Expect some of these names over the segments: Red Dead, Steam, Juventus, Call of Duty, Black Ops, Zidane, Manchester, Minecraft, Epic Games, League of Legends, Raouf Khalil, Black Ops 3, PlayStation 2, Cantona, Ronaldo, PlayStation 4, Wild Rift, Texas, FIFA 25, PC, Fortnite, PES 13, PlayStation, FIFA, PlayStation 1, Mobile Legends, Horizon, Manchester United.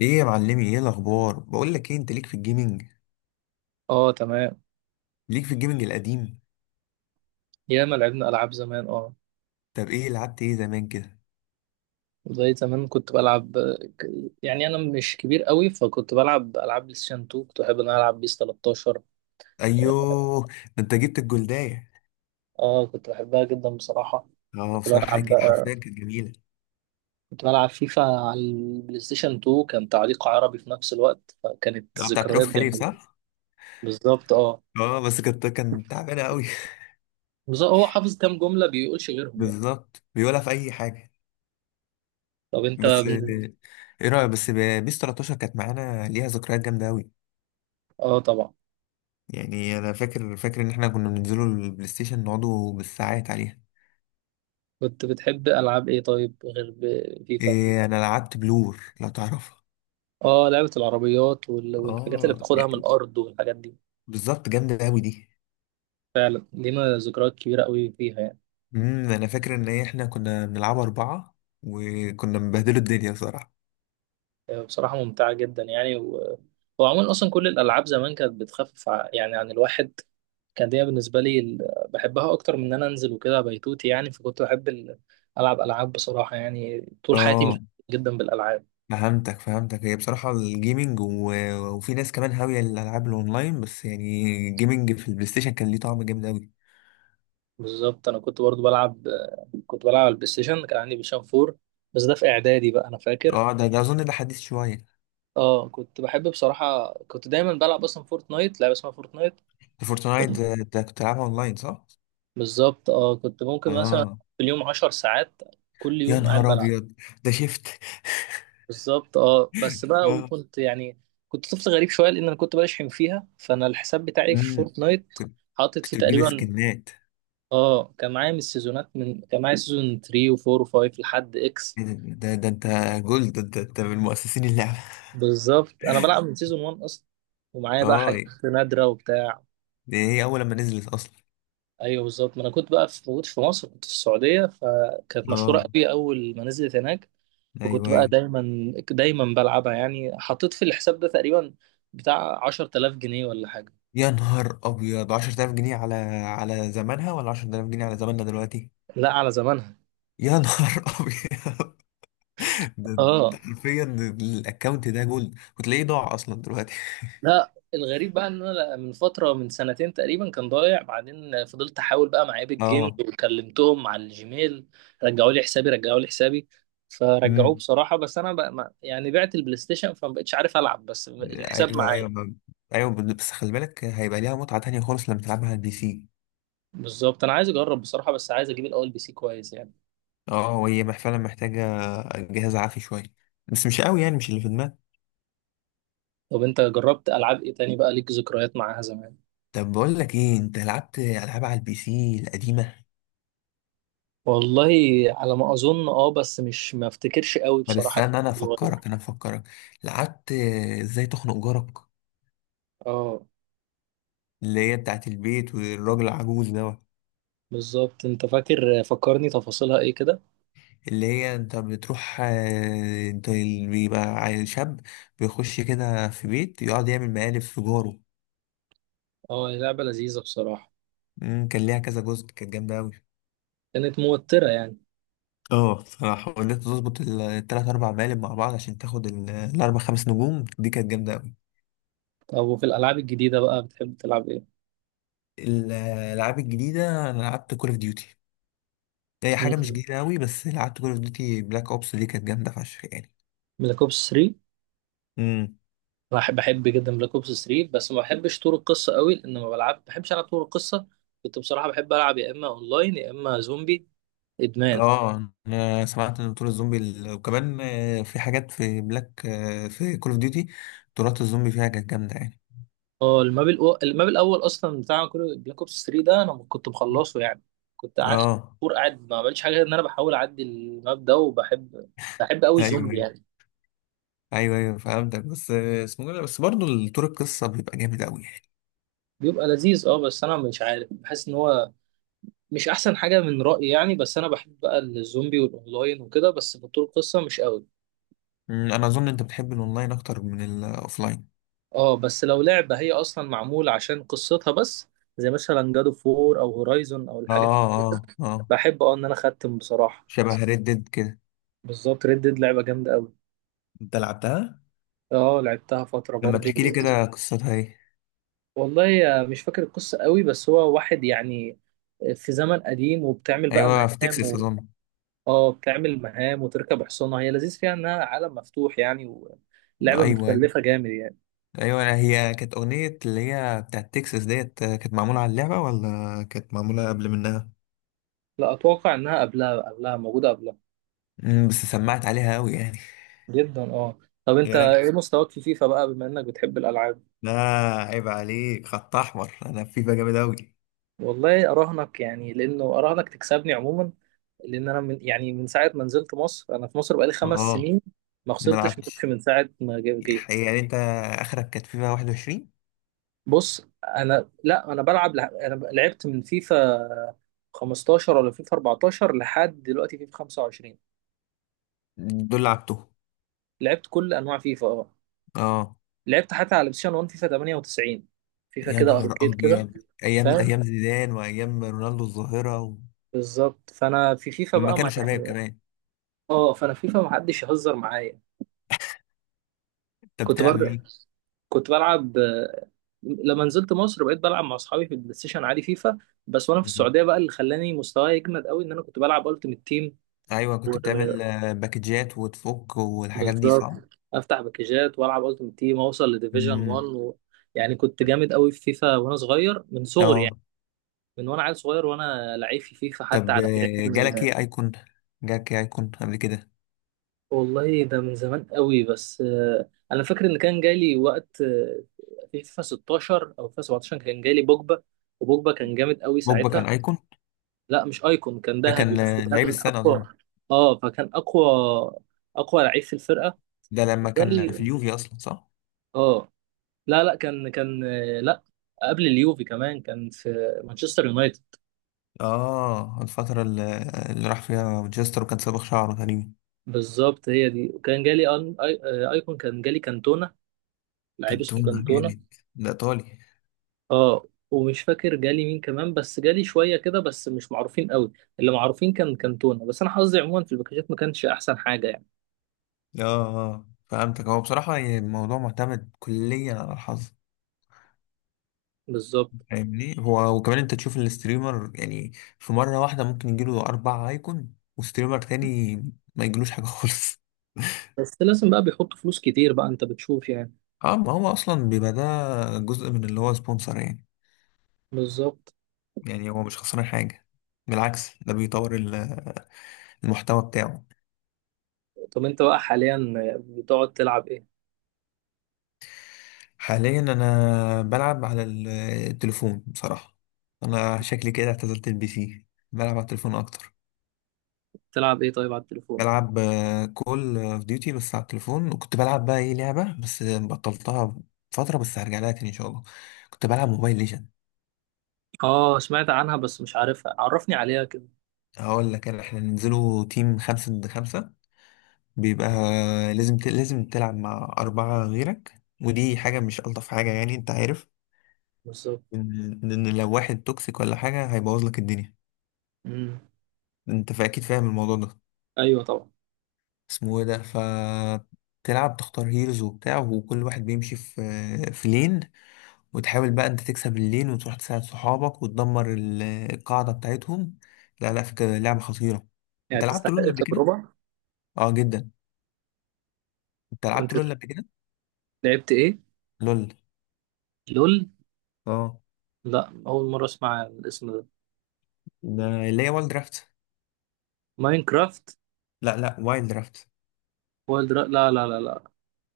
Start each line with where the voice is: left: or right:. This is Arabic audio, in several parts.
left: ايه يا معلمي، ايه الاخبار؟ بقول لك ايه، انت
right: اه، تمام.
left: ليك في الجيمنج القديم.
right: ياما لعبنا العاب زمان، اه.
left: طب ايه لعبت ايه زمان كده؟
right: زي زمان كنت بلعب ك- يعني انا مش كبير قوي، فكنت بلعب العاب بلاي ستيشن 2، كنت بحب ان انا العب بيس 13.
left: ايوه، ده انت جبت الجلدايه.
right: اه كنت بحبها جدا بصراحه.
left: اه،
right: كنت
left: بصراحه هي
right: بلعب
left: كانت
right: بقى
left: حرفيا كانت جميله.
right: كنت بلعب فيفا على البلاي ستيشن 2، كان تعليق عربي في نفس الوقت، فكانت
left: ده بتاعت رؤوف
right: ذكريات
left: خليل،
right: جميله.
left: صح؟
right: بالظبط اه.
left: اه، بس كانت كان تعبانه قوي.
right: بالظبط هو حافظ كام جمله بيقولش غيرهم يعني.
left: بالظبط، بيقولها في اي حاجه.
right: طب انت
left: بس ايه رايك؟ بس بيس 13 كانت معانا، ليها ذكريات جامده قوي.
right: اه طبعا.
left: يعني انا فاكر فاكر ان احنا كنا بننزلوا البلاي ستيشن، نقعدوا بالساعات عليها.
right: كنت بتحب العاب ايه طيب غير فيفا؟
left: إيه، انا لعبت بلور لو تعرفها.
right: اه، لعبة العربيات والحاجات اللي
left: اه،
right: بتاخدها من الأرض والحاجات دي.
left: بالظبط، جامدة أوي دي.
right: فعلا لينا ذكريات كبيرة قوي فيها يعني.
left: أنا فاكر إن هي إحنا كنا بنلعبها أربعة، وكنا مبهدلوا الدنيا صراحة.
right: آه، بصراحة ممتعة جدا يعني وعموما أصلا كل الألعاب زمان كانت بتخفف يعني عن الواحد. كان دي بالنسبة لي بحبها أكتر من إن أنا أنزل وكده بيتوتي يعني، فكنت بحب ألعب ألعاب بصراحة يعني طول حياتي مش
left: اه،
right: جدا بالألعاب.
left: فهمتك فهمتك، هي بصراحة الجيمنج وفي ناس كمان هاوية الألعاب الأونلاين، بس يعني الجيمنج في البلاي ستيشن كان ليه طعم جامد أوي.
right: بالظبط أنا كنت برضو بلعب، كنت بلعب على البلاي ستيشن، كان عندي بلاي ستيشن 4. بس ده في إعدادي بقى أنا فاكر.
left: اه، ده أظن ده حديث شوية.
right: اه كنت بحب بصراحة، كنت دايما بلعب اصلا فورتنايت، لعبة اسمها فورتنايت.
left: ده فورتنايت
right: كنت
left: ده كنت بتلعبها أونلاين، صح؟
right: بالظبط اه، كنت ممكن مثلا
left: اه.
right: في اليوم 10 ساعات كل
left: يا
right: يوم قاعد
left: نهار
right: بلعب.
left: أبيض. ده شفت.
right: بالظبط اه بس بقى،
left: اه.
right: وكنت يعني كنت طفل غريب شوية لان انا كنت بشحن فيها، فانا الحساب بتاعي في
left: امم.
right: فورتنايت
left: كنت
right: حاطط فيه
left: كنت بتجيب
right: تقريبا.
left: سكنات.
right: اه كان معايا من السيزونات، من كان معايا سيزون 3 و4 و5 لحد اكس.
left: إيه ده ده أنت جولد، ده أنت من مؤسسين اللعبة.
right: بالظبط انا بلعب من سيزون 1 اصلا، ومعايا بقى
left: اه،
right: حاجات نادرة وبتاع.
left: دي هي أول لما نزلت أصلا.
right: ايوه بالظبط، ما انا كنت بقى في موجود في مصر، كنت في السعوديه، فكانت مشهوره
left: اه،
right: قوي اول ما نزلت هناك. فكنت
left: ايوه
right: بقى
left: ايوه.
right: دايما دايما بلعبها يعني، حطيت في الحساب ده تقريبا بتاع 10000 جنيه ولا حاجه.
left: يا نهار أبيض، عشرة آلاف جنيه على على زمانها ولا عشرة آلاف جنيه على زماننا دلوقتي؟
right: لا، على زمانها.
left: يا نهار أبيض. ده
right: اه،
left: ده حرفيا الأكونت ده جولد، وتلاقيه ضاع أصلا دلوقتي.
right: لا الغريب بقى ان انا من فتره من سنتين تقريبا كان ضايع، بعدين فضلت احاول بقى مع ايبك جيمز،
left: اه.
right: وكلمتهم على الجيميل. رجعوا لي حسابي، رجعوا لي حسابي. فرجعوه
left: امم.
right: بصراحه، بس انا بقى ما يعني بعت البلاي ستيشن، فما بقتش عارف العب، بس الحساب
left: ايوه ايوه
right: معايا.
left: ايوه، بس خلي بالك، هيبقى ليها متعه تانية خالص لما تلعبها على البي سي.
right: بالظبط انا عايز اجرب بصراحه، بس عايز اجيب الاول بي سي كويس يعني.
left: اه، وهي فعلا محتاجه جهاز عافي شويه، بس مش قوي يعني، مش اللي في دماغك.
right: طب انت جربت العاب ايه تاني بقى ليك ذكريات معاها زمان؟
left: طب بقول لك ايه، انت لعبت العاب على البي سي القديمه؟
right: والله على ما اظن اه، بس مش ما افتكرش قوي
left: طب
right: بصراحه،
left: استنى، انا
right: كنت صغير.
left: افكرك انا افكرك. لعبت ازاي تخنق جارك،
right: اه
left: اللي هي بتاعت البيت والراجل العجوز دوت،
right: بالظبط، انت فاكر فكرني تفاصيلها ايه كده.
left: اللي هي انت بتروح، انت اللي بيبقى عيل شاب بيخش كده في بيت، يقعد يعمل مقالب في جاره.
right: اه هي لعبه لذيذه بصراحه.
left: كان ليها كذا جزء، كانت جامدة أوي.
right: كانت موتره يعني.
left: اه بصراحة، وإن أنت تظبط التلات أربع مقالب مع بعض عشان تاخد الأربع خمس نجوم دي، كانت جامدة أوي.
right: طب وفي الالعاب الجديده بقى بتحب تلعب ايه؟
left: الألعاب الجديدة أنا لعبت كول أوف ديوتي. هي حاجة مش
right: مم.
left: جديدة أوي، بس لعبت كول أوف ديوتي بلاك أوبس، دي كانت جامدة فشخ يعني.
right: بلاك اوبس 3.
left: امم.
right: بحب جدا بلاك اوبس 3، بس ما بحبش طور القصه قوي، لان ما بلعب بحبش العب طور القصه. كنت بصراحه بحب العب يا اما اونلاين يا اما زومبي ادمان.
left: اه، انا سمعت ان طور الزومبي وكمان، في حاجات في بلاك، في كول اوف ديوتي طورات الزومبي فيها كانت جامده يعني.
right: اه، الماب الاول اصلا بتاع كل بلاك اوبس 3 ده انا كنت مخلصه يعني. كنت قعدت
left: اه،
right: شهور قاعد ما بعملش حاجه غير ان انا بحاول اعدي الماب ده، بحب قوي
left: ايوه
right: الزومبي
left: ايوه.
right: يعني.
left: ايوه ايوه فهمتك، بس اسمه إيه ده؟ بس برضه طور القصه بيبقى جامد قوي يعني.
right: بيبقى لذيذ اه، بس انا مش عارف، بحس ان هو مش احسن حاجه من رايي يعني، بس انا بحب بقى الزومبي والاونلاين وكده، بس في طول القصه مش قوي.
left: انا اظن انت بتحب الاونلاين اكتر من الاوفلاين.
right: اه بس لو لعبه هي اصلا معموله عشان قصتها بس، زي مثلا جادو فور او هورايزون او
left: اه.
right: الحاجات،
left: اه، اه،
right: بحب اه ان انا اختم بصراحه.
left: شبه ريد ديد كده.
right: بالظبط، ريد ديد لعبه جامده قوي.
left: انت لعبتها؟
right: اه لعبتها فترة
left: لما
right: برضو.
left: تحكي لي كده قصتها ايه؟
right: والله آه، مش فاكر القصة قوي، بس هو واحد يعني في زمن قديم، وبتعمل بقى
left: ايوه، في
right: مهام
left: تكساس اظن.
right: اه بتعمل مهام وتركب حصانة، هي لذيذ فيها انها عالم مفتوح يعني، ولعبة
left: ايوه
right: متكلفة جامد يعني.
left: ايوه هي كانت اغنيه اللي هي بتاعت تكساس ديت، كانت معموله على اللعبه ولا كانت معموله قبل منها؟
right: لا، اتوقع انها قبلها، موجودة قبلها.
left: بس سمعت عليها قوي يعني.
right: جدا اه. طب انت
left: يا راجل،
right: ايه مستواك في فيفا بقى بما انك بتحب الالعاب؟
left: لا، عيب عليك، خط احمر، انا في فيفا جامد اوي.
right: والله اراهنك يعني لانه اراهنك تكسبني عموما، لان انا من يعني من ساعة ما نزلت مصر، انا في مصر بقالي خمس
left: اه
right: سنين ما
left: ما
right: خسرتش ماتش
left: لعبتش
right: من ساعة ما جيت.
left: يعني. انت اخرك كانت فيفا 21.
right: بص انا لا انا بلعب انا لعبت من فيفا 15 ولا فيفا 14 لحد دلوقتي فيفا 25.
left: دول لعبتهم.
right: لعبت كل انواع فيفا اه.
left: اه.
right: لعبت حتى على بلاي 1 فيفا 98 فيفا
left: يا
right: كده
left: نهار
right: اركيد كده.
left: ابيض، ايام
right: فاهم.
left: ايام زيدان وايام رونالدو الظاهره
right: بالظبط فانا في فيفا
left: لما
right: بقى
left: كانوا
right: ما
left: شباب
right: يعني
left: كمان.
right: اه فانا فيفا ما حدش يهزر معايا.
left: انت
right: كنت
left: بتلعب
right: برضه
left: بيه.
right: كنت بلعب آه، لما نزلت مصر بقيت بلعب مع اصحابي في البلاي ستيشن عادي فيفا بس. وانا في
left: مهم.
right: السعوديه بقى، اللي خلاني مستواي يجمد قوي ان انا كنت بلعب التيمت تيم.
left: ايوه، كنت بتعمل، باكجات وتفك والحاجات دي،
right: بالظبط،
left: صح؟
right: افتح باكجات والعب التيم تيم اوصل لديفيجن 1
left: مم.
right: يعني كنت جامد قوي في فيفا وانا صغير، من صغري يعني
left: اه
right: من وانا عيل صغير وانا لعيب في فيفا حتى
left: طب
right: على جيران
left: جالك
right: ولا.
left: ايه ايكون؟ جالك ايه ايكون قبل كده؟
right: والله ده من زمان قوي، بس آه، انا فاكر ان كان جالي وقت آه، في فيفا 16 او فيفا 17 كان جالي بوجبا. وبوجبا كان جامد قوي
left: بوجبا كان
right: ساعتها.
left: ايكون؟
right: لا مش ايكون، كان
left: ده
right: ذهبي
left: كان،
right: بس
left: لعيب
right: كان
left: السنة اظن.
right: اقوى. اه فكان اقوى، اقوى لعيب في الفرقه.
left: ده لما كان
right: جالي
left: في اليوفي اصلا، صح؟
right: اه. لا لا، كان لا قبل اليوفي كمان كان في مانشستر يونايتد.
left: اه، الفترة اللي راح فيها مانشستر، وكان صابغ شعره تقريبا.
right: بالظبط هي دي، وكان جالي ايكون، كان جالي كانتونا، لعيب
left: كان
right: اسمه
left: تونة
right: كانتونا.
left: جامد. ده ايطالي.
right: اه ومش فاكر جالي مين كمان، بس جالي شويه كده بس مش معروفين قوي. اللي معروفين كان كانتونا. بس انا حظي عموما في الباكجات ما كانش احسن حاجه يعني.
left: اه، فهمتك، هو بصراحة يعني الموضوع معتمد كليا على الحظ.
right: بالظبط.
left: فاهمني؟ هو وكمان انت تشوف الستريمر يعني، في مرة واحدة ممكن يجيله اربع ايكون، وستريمر تاني ما يجيلوش حاجة خالص.
right: بس لازم بقى بيحطوا فلوس كتير بقى انت بتشوف يعني.
left: اه. ما هو اصلا بيبقى ده جزء من اللي هو سبونسر يعني.
right: بالظبط.
left: يعني هو مش خسران حاجة، بالعكس، ده بيطور المحتوى بتاعه.
right: طب انت بقى حاليا بتقعد تلعب ايه؟
left: حاليا انا بلعب على التليفون بصراحة. انا شكلي كده اعتزلت البي سي. بلعب على التليفون اكتر.
right: تلعب ايه طيب على التليفون؟
left: بلعب كول اوف ديوتي بس على التليفون، وكنت بلعب بقى ايه، لعبة بس بطلتها فترة، بس هرجع لها تاني ان شاء الله. كنت بلعب موبايل ليجند.
right: اه سمعت عنها بس مش عارفها، عرفني عليها كده.
left: هقول لك انا، احنا ننزلوا تيم خمسة ضد خمسة، بيبقى لازم لازم تلعب مع أربعة غيرك، ودي حاجة مش ألطف حاجة يعني، أنت عارف
right: بالظبط.
left: إن لو واحد توكسيك ولا حاجة هيبوظ لك الدنيا.
right: امم.
left: أنت أكيد فاهم الموضوع ده.
right: ايوه طبعا.
left: اسمه إيه ده؟ تلعب، تختار هيروز وبتاع، وكل واحد بيمشي في لين، وتحاول بقى أنت تكسب اللين، وتروح تساعد صحابك، وتدمر القاعدة بتاعتهم. لا لا، فكرة لعبة خطيرة.
right: يعني
left: أنت لعبت
right: تستحق
left: لول قبل كده؟
right: التجربه.
left: أه جدا. أنت
right: كنت.
left: لعبت لول قبل كده؟
right: لعبت ايه؟
left: لول.
right: لول.
left: أه.
right: لا اول مره اسمع الاسم ده.
left: ده اللي هي والد درافت.
right: ماينكرافت.
left: لا لا، وايلد رافت.
right: لا لا لا لا.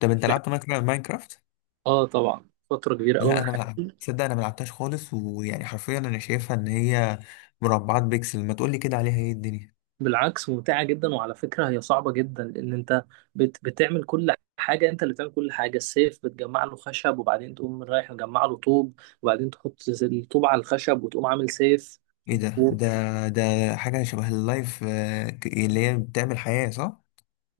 left: طب انت
right: لعبت
left: لعبت ماينكرافت ماينكرافت؟
right: اه طبعا، فتره كبيره قوي
left: لا،
right: من
left: انا ملعب،
right: حياتي.
left: تصدق انا ملعبتهاش خالص، ويعني حرفيا انا شايفها ان هي مربعات بيكسل، ما تقولي كده عليها ايه الدنيا.
right: بالعكس ممتعه جدا، وعلى فكره هي صعبه جدا لان انت بتعمل كل حاجه، انت اللي بتعمل كل حاجه، السيف بتجمع له خشب، وبعدين تقوم رايح مجمع له طوب، وبعدين تحط الطوب على الخشب وتقوم عامل سيف.
left: ايه ده ده حاجه شبه اللايف، اللي هي بتعمل حياه، صح؟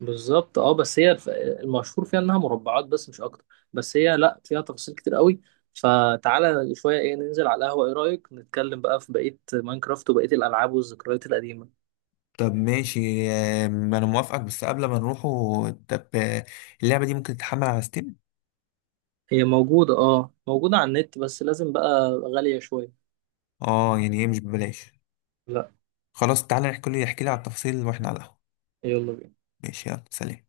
right: بالظبط اه، بس هي المشهور فيها انها مربعات بس مش اكتر. بس هي لا، فيها تفاصيل كتير قوي. فتعالى شويه، ايه ننزل على القهوه، ايه رايك نتكلم بقى في بقيه ماينكرافت وبقيه الالعاب والذكريات القديمه.
left: طب ماشي، انا موافقك، بس قبل ما نروحوا، طب اللعبه دي ممكن تتحمل على ستيم؟
right: هي موجوده اه، موجوده على النت بس لازم بقى غاليه شويه.
left: اه، يعني ايه، مش ببلاش؟
right: لا.
left: خلاص تعالى نحكي لي، احكي لي على التفاصيل واحنا على القهوه.
right: يلا بينا.
left: ماشي، يلا سلام.